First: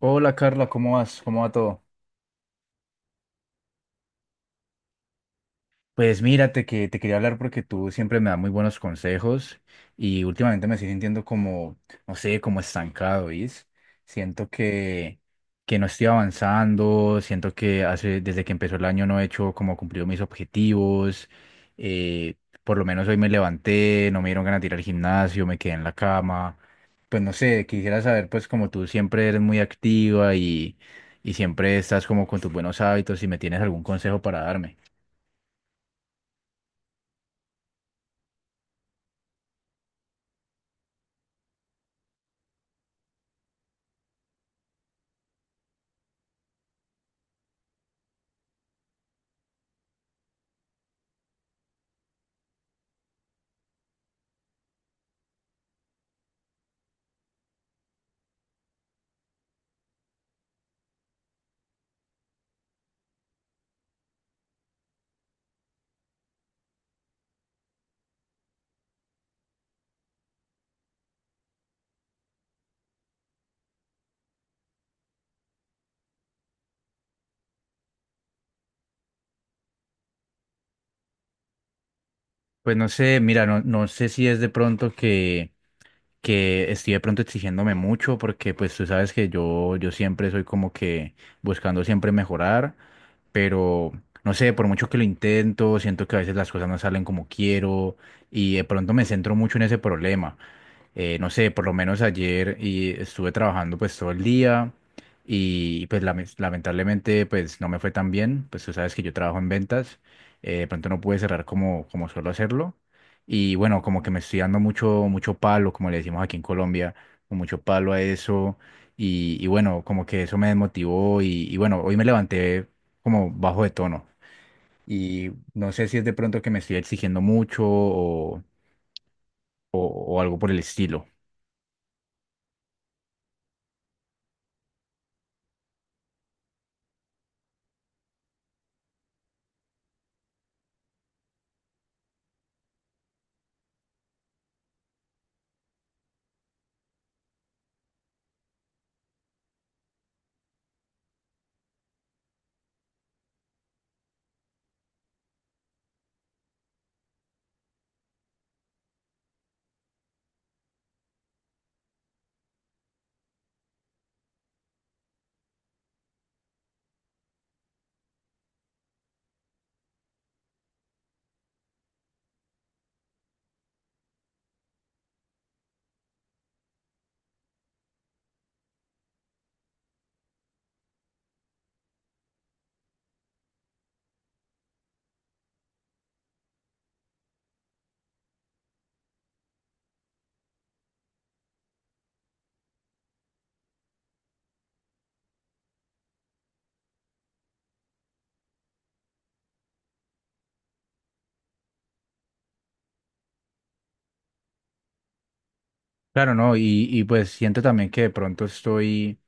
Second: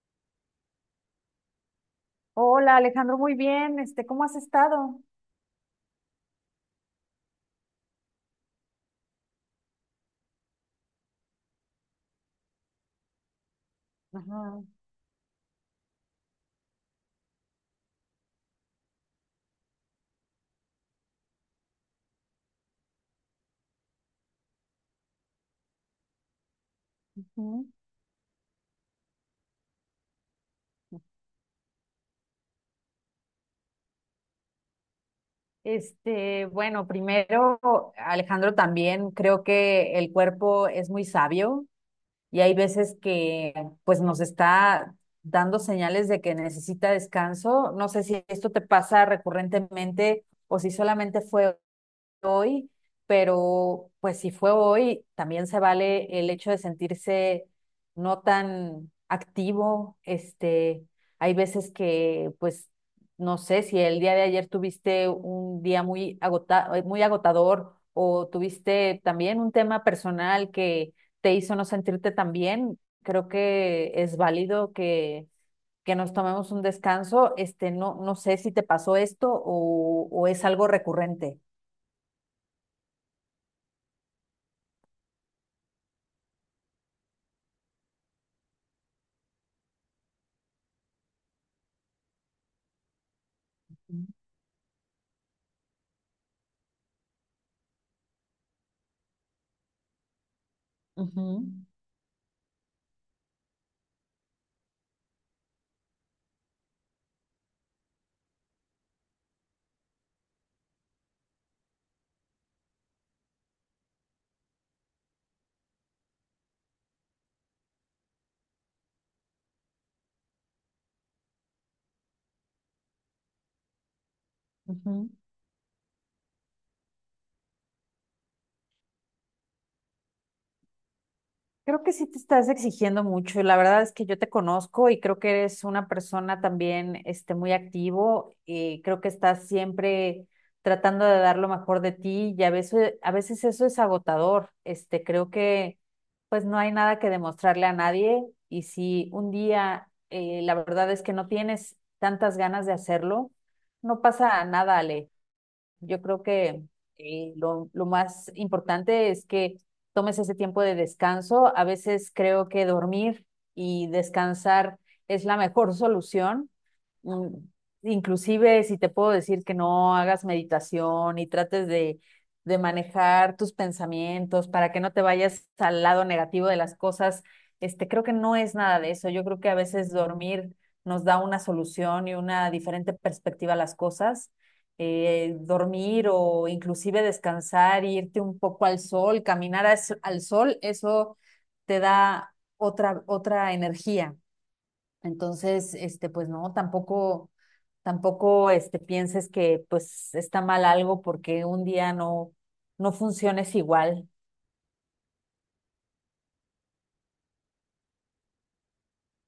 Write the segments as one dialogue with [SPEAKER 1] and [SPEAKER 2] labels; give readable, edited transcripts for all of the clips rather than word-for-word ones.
[SPEAKER 1] Hola Carla, ¿cómo vas? ¿Cómo va todo?
[SPEAKER 2] Hola Alejandro, muy bien. ¿Cómo has estado?
[SPEAKER 1] Pues mírate que te quería hablar porque tú siempre me das muy buenos consejos y últimamente me estoy sintiendo como, no sé, como estancado, ¿viste? Siento
[SPEAKER 2] Ajá,
[SPEAKER 1] que no estoy avanzando, siento que hace, desde que empezó el año no he hecho como cumplido mis objetivos. eh, por lo menos hoy me levanté, no me dieron ganas de ir al gimnasio, me quedé en la cama. Pues no sé,
[SPEAKER 2] ujú.
[SPEAKER 1] quisiera saber, pues como tú siempre eres muy activa y siempre estás como con tus buenos hábitos, si me tienes algún consejo para darme.
[SPEAKER 2] Bueno, primero, Alejandro, también creo que el cuerpo es muy sabio y hay veces que pues nos está dando señales de que necesita descanso. No sé si esto te pasa recurrentemente o si solamente fue hoy, pero pues si fue hoy, también se vale el hecho de sentirse no tan activo. Hay veces que, pues, no sé, si el día de ayer tuviste un día muy agotador o tuviste también un tema personal que te hizo no sentirte tan bien, creo que es válido que nos tomemos un descanso, este, no, no sé si te pasó esto o es algo recurrente.
[SPEAKER 1] Pues no sé, mira, no, no sé si es de pronto que estoy de pronto exigiéndome mucho, porque pues tú sabes que yo siempre soy como que buscando siempre mejorar, pero no sé, por mucho que lo intento, siento que a veces las cosas no salen como quiero y de pronto me centro mucho en ese problema. No
[SPEAKER 2] Ujú,
[SPEAKER 1] sé, por lo menos ayer y estuve trabajando pues todo el día y pues lamentablemente pues no me fue tan bien, pues tú sabes que yo trabajo en ventas. De pronto no pude cerrar como, como suelo hacerlo y bueno, como que me estoy dando mucho, mucho palo, como le decimos aquí en Colombia, con mucho palo a eso y bueno, como que eso me desmotivó y bueno, hoy me levanté como bajo de tono
[SPEAKER 2] ujú.
[SPEAKER 1] y no sé si es de pronto que me estoy exigiendo mucho o o algo por el estilo.
[SPEAKER 2] Creo que sí te estás exigiendo mucho y la verdad es que yo te conozco y creo que eres una persona también muy activo y creo que estás siempre tratando de dar lo mejor de ti y a veces eso es agotador. Creo que pues no hay nada que demostrarle a nadie y si un día la verdad es que no tienes tantas ganas de hacerlo, no pasa nada, Ale. Yo creo que lo más importante es que tomes ese tiempo de descanso. A veces creo que dormir y descansar es la mejor solución mm, inclusive si te puedo decir que no hagas meditación y trates de manejar tus pensamientos para que no te vayas al lado negativo de las cosas, creo que no es nada de eso. Yo creo que a veces dormir nos da una solución y una diferente perspectiva a las cosas. Dormir o inclusive descansar, irte un poco al sol, al sol, eso te da otra, otra energía. Entonces, pues no, tampoco, pienses que pues está mal algo porque un día no, no funciones igual.
[SPEAKER 1] Claro, no, y pues siento también que de pronto estoy,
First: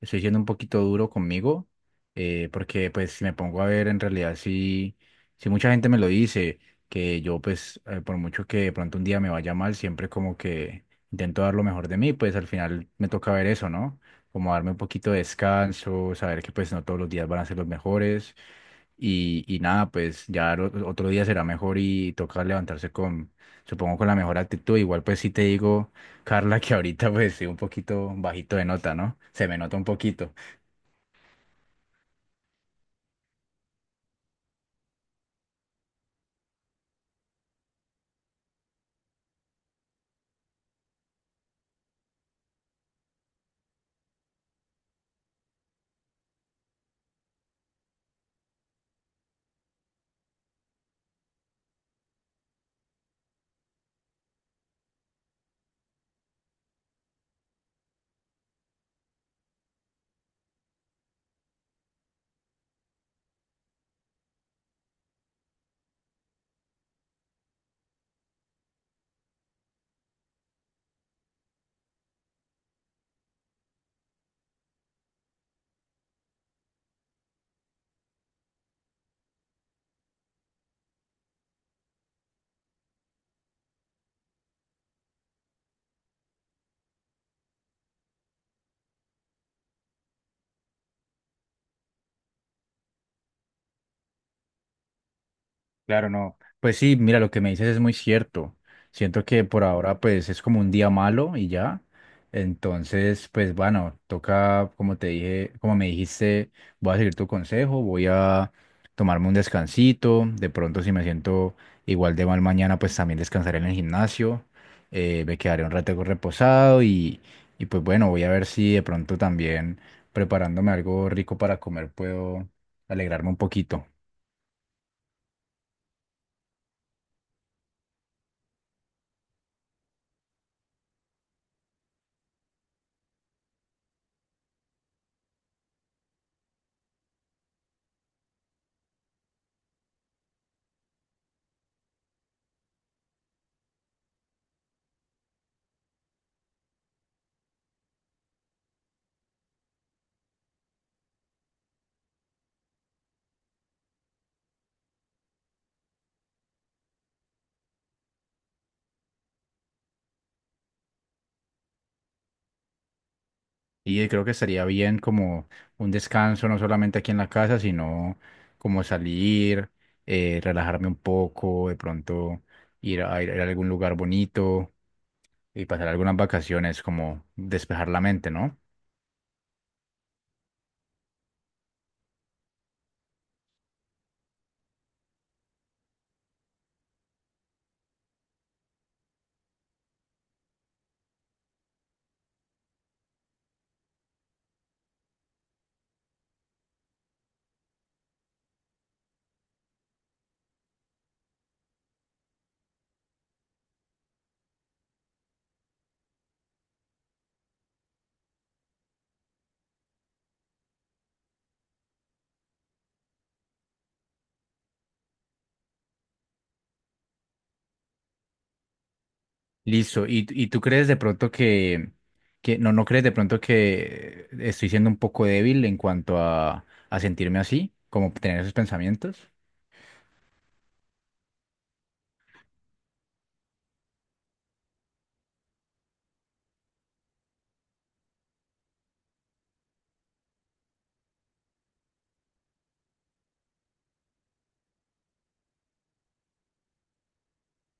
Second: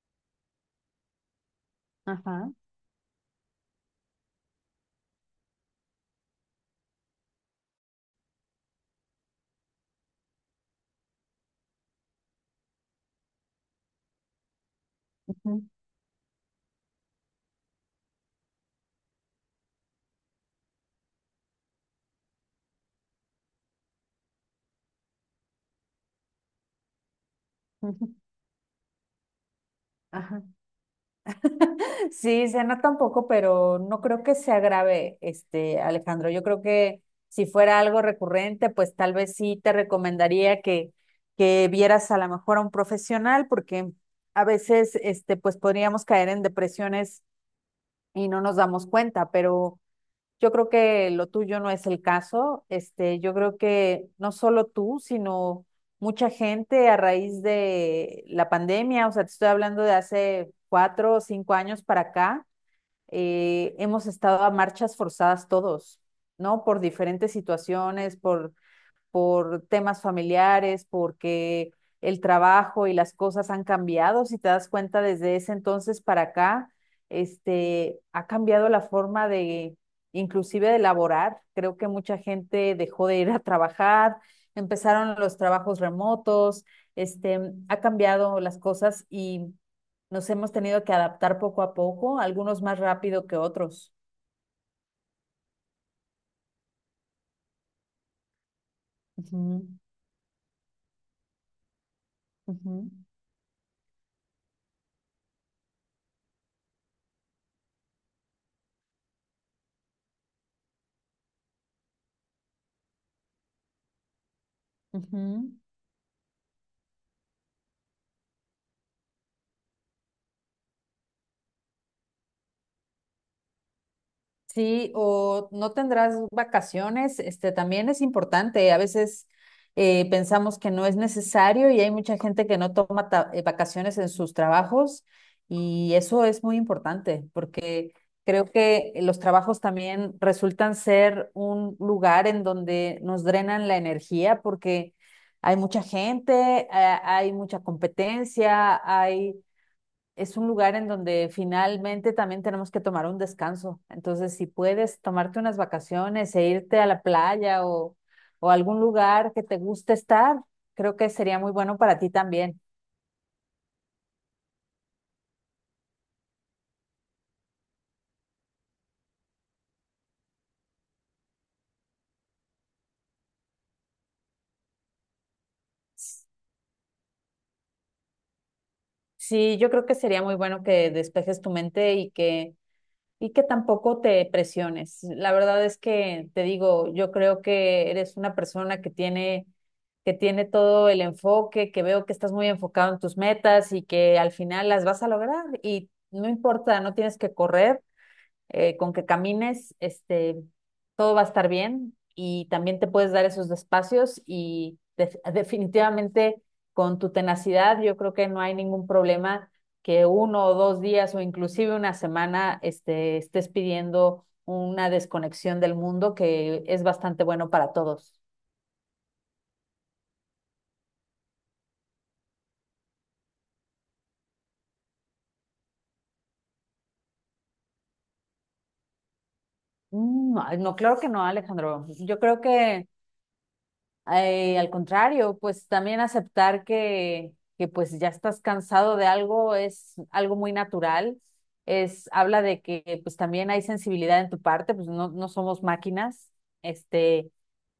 [SPEAKER 1] estoy siendo un poquito duro conmigo.
[SPEAKER 2] Ajá,
[SPEAKER 1] Porque pues si me pongo a ver en realidad si, si mucha gente me lo dice, que yo pues por mucho que de pronto un día me vaya mal, siempre como que intento dar lo mejor de mí, pues al final me toca ver eso, ¿no? Como darme un poquito de
[SPEAKER 2] ujú,
[SPEAKER 1] descanso, saber que pues no todos los días van a ser los mejores, y nada, pues otro día será mejor y toca levantarse con, supongo, con la mejor actitud. Igual pues sí te digo, Carla, que ahorita pues sí un
[SPEAKER 2] ujú.
[SPEAKER 1] poquito bajito de nota, ¿no? Se me nota un poquito.
[SPEAKER 2] Ajá. Sí, cena tampoco, pero no creo que sea grave, Alejandro. Yo creo que si fuera algo recurrente, pues tal vez sí te recomendaría que vieras a lo mejor a un profesional, porque a veces, pues podríamos caer en depresiones y no nos damos cuenta, pero yo creo que lo tuyo no es el caso. Yo creo que no solo tú, sino mucha gente a raíz de la pandemia, o sea, te estoy hablando de hace cuatro o cinco años para acá, hemos estado a marchas forzadas todos, ¿no? Por diferentes situaciones, por temas familiares, porque el trabajo y las cosas han cambiado, si te das cuenta desde ese entonces para acá, ha cambiado la forma de, inclusive de laborar. Creo que mucha gente dejó de ir a trabajar, empezaron los trabajos remotos, este, ha cambiado las cosas y nos hemos tenido que adaptar poco a poco, algunos más rápido que otros.
[SPEAKER 1] Claro, no. Pues sí, mira, lo que me dices es muy cierto. Siento que por
[SPEAKER 2] Ujú,
[SPEAKER 1] ahora pues es como un día malo y ya.
[SPEAKER 2] ujú,
[SPEAKER 1] Entonces, pues bueno, toca, como te dije, como me dijiste, voy a seguir tu consejo, voy a tomarme un descansito. De pronto, si me siento igual de mal mañana, pues también descansaré en el gimnasio. Me
[SPEAKER 2] ujú.
[SPEAKER 1] quedaré un rato reposado y pues bueno, voy a ver si de pronto también preparándome algo rico para comer puedo alegrarme un poquito.
[SPEAKER 2] Sí, o no tendrás vacaciones, este también es importante. A veces pensamos que no es necesario y hay mucha gente que no toma vacaciones en sus trabajos y eso es muy importante porque creo que los trabajos también resultan ser un lugar en donde nos drenan la energía porque hay mucha gente, hay mucha competencia, hay es un lugar en donde finalmente también tenemos que tomar un descanso. Entonces, si puedes tomarte unas vacaciones e irte a la playa o a algún lugar que te guste estar, creo que sería muy bueno para ti también.
[SPEAKER 1] Y creo que estaría bien como un descanso, no solamente aquí en la casa, sino como salir, relajarme un poco, de pronto ir a algún lugar bonito y pasar algunas vacaciones, como despejar la mente, ¿no?
[SPEAKER 2] Sí, yo creo que sería muy bueno que despejes tu mente y que y que tampoco te presiones. La verdad es que te digo, yo creo que eres una persona que tiene todo el enfoque, que veo que estás muy enfocado en tus metas y que al final las vas a lograr. Y no importa, no tienes que correr, con que camines, todo va a estar bien y también te puedes dar esos espacios y definitivamente con tu tenacidad yo creo que no hay ningún problema que uno o dos días o inclusive una semana este, estés pidiendo una desconexión del mundo que es bastante bueno para todos.
[SPEAKER 1] Listo. Y tú crees de pronto que, no, no crees de pronto que estoy siendo un poco débil en cuanto a sentirme así, como tener esos pensamientos?
[SPEAKER 2] Mm, no, no, claro que no, Alejandro. Yo creo que al contrario, pues también aceptar que pues ya estás cansado de algo es algo muy natural, es, habla de que pues también hay sensibilidad en tu parte, pues no, no somos máquinas, este,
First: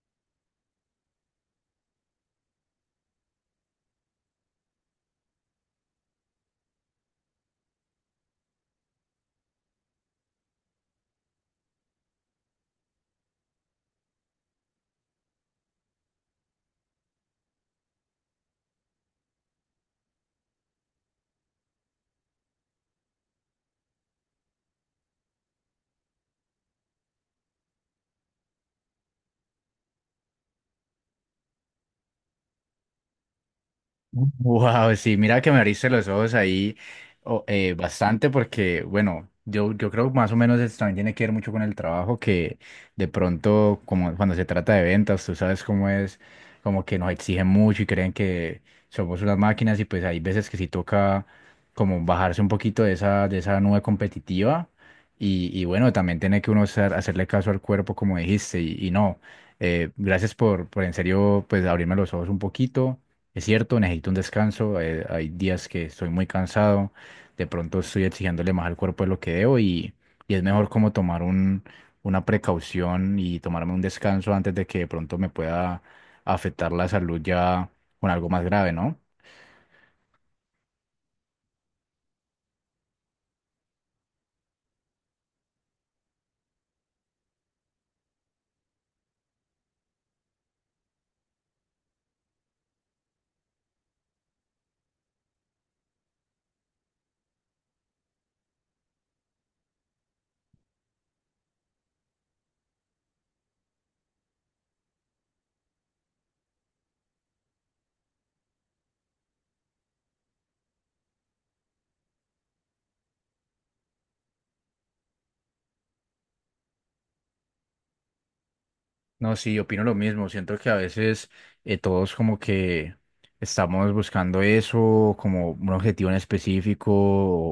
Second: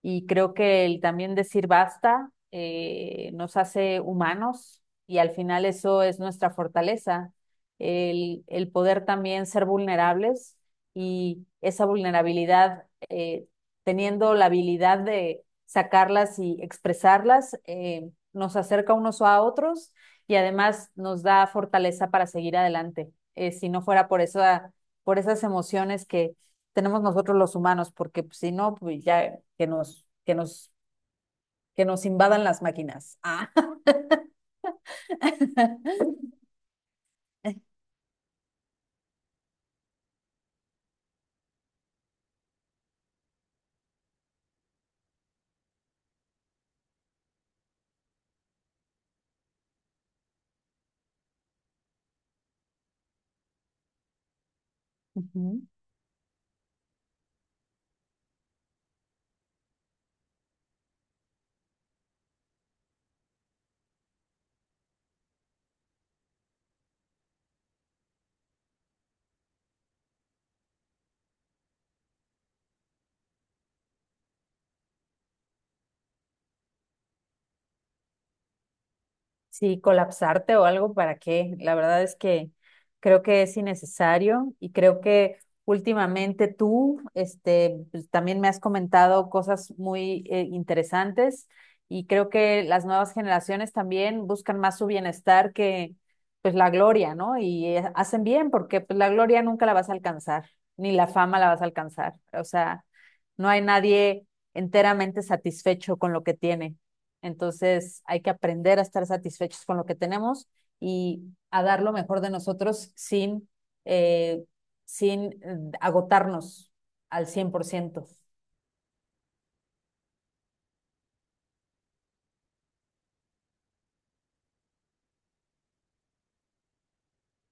[SPEAKER 2] y creo que el también decir basta nos hace humanos y al final eso es nuestra fortaleza, el poder también ser vulnerables y esa vulnerabilidad teniendo la habilidad de sacarlas y expresarlas, nos acerca unos a otros y además nos da fortaleza para seguir adelante. Si no fuera por esa, por esas emociones que tenemos nosotros los humanos, porque pues, si no, pues ya que nos invadan las máquinas. Ah.
[SPEAKER 1] Wow, sí, mira que me abriste los ojos ahí bastante porque, bueno, yo creo que más o menos eso también tiene que ver mucho con el trabajo que de pronto, como cuando se trata de ventas, tú sabes cómo es, como que nos exigen mucho y creen que somos unas máquinas y pues hay veces que sí toca como bajarse un poquito de esa nube competitiva y,
[SPEAKER 2] Ujú.
[SPEAKER 1] y bueno, también tiene que uno hacerle caso al cuerpo como dijiste y no, gracias por en serio pues abrirme los ojos un poquito. Es cierto, necesito un descanso. Hay días que estoy muy cansado, de pronto estoy exigiéndole más al cuerpo de lo que debo y es mejor como tomar un, una precaución y tomarme un descanso antes de que de pronto me pueda afectar la salud ya con algo más grave, ¿no?
[SPEAKER 2] Sí, colapsarte o algo, ¿para qué? La verdad es que creo que es innecesario y creo que últimamente tú, pues, también me has comentado cosas muy interesantes y creo que las nuevas generaciones también buscan más su bienestar que pues la gloria, ¿no? Y hacen bien porque pues la gloria nunca la vas a alcanzar, ni la fama la vas a alcanzar. O sea, no hay nadie enteramente satisfecho con lo que tiene. Entonces hay que aprender a estar satisfechos con lo que tenemos y a dar lo mejor de nosotros sin, eh, sin agotarnos al 100%.
[SPEAKER 1] No, sí, opino lo mismo. Siento que a veces todos como que estamos buscando eso como un objetivo en específico,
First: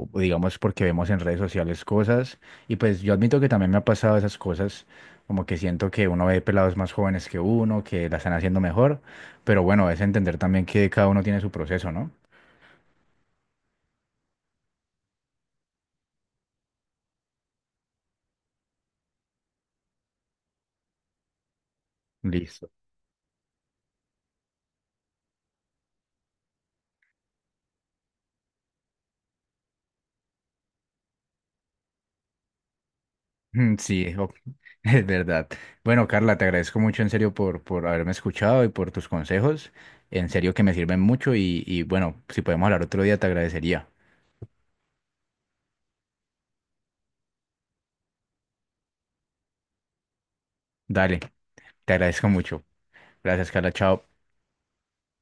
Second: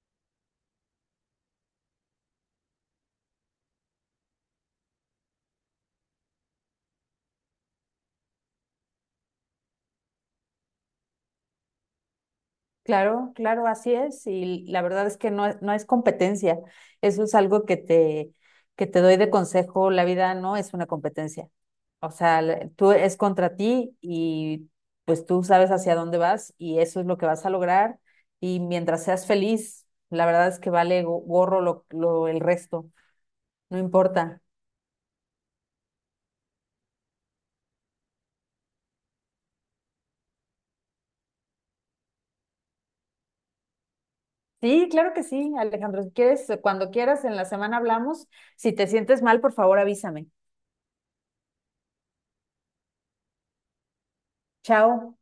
[SPEAKER 1] o digamos porque vemos en redes sociales cosas. Y pues yo admito que también me ha pasado esas cosas, como que siento que uno ve pelados más jóvenes que uno, que la están haciendo mejor. Pero bueno, es entender también que cada uno tiene su proceso, ¿no?
[SPEAKER 2] Claro, claro, así es. Y la verdad es que no, no es competencia. Eso es algo que te doy de consejo. La vida no es una competencia. O sea,
[SPEAKER 1] Listo.
[SPEAKER 2] tú es contra ti y pues tú sabes hacia dónde vas y eso es lo que vas a lograr. Y mientras seas feliz, la verdad es que vale gorro el resto.
[SPEAKER 1] Mm,
[SPEAKER 2] No
[SPEAKER 1] sí, o-
[SPEAKER 2] importa.
[SPEAKER 1] es verdad. Bueno, Carla, te agradezco mucho en serio por haberme escuchado y por tus consejos. En serio que me sirven mucho y bueno, si podemos hablar otro día, te agradecería.
[SPEAKER 2] Sí, claro que sí, Alejandro. Si quieres, cuando quieras, en la semana hablamos. Si te sientes mal, por favor, avísame.
[SPEAKER 1] Dale, te agradezco mucho. Gracias, Carla. Chao.
[SPEAKER 2] Chao.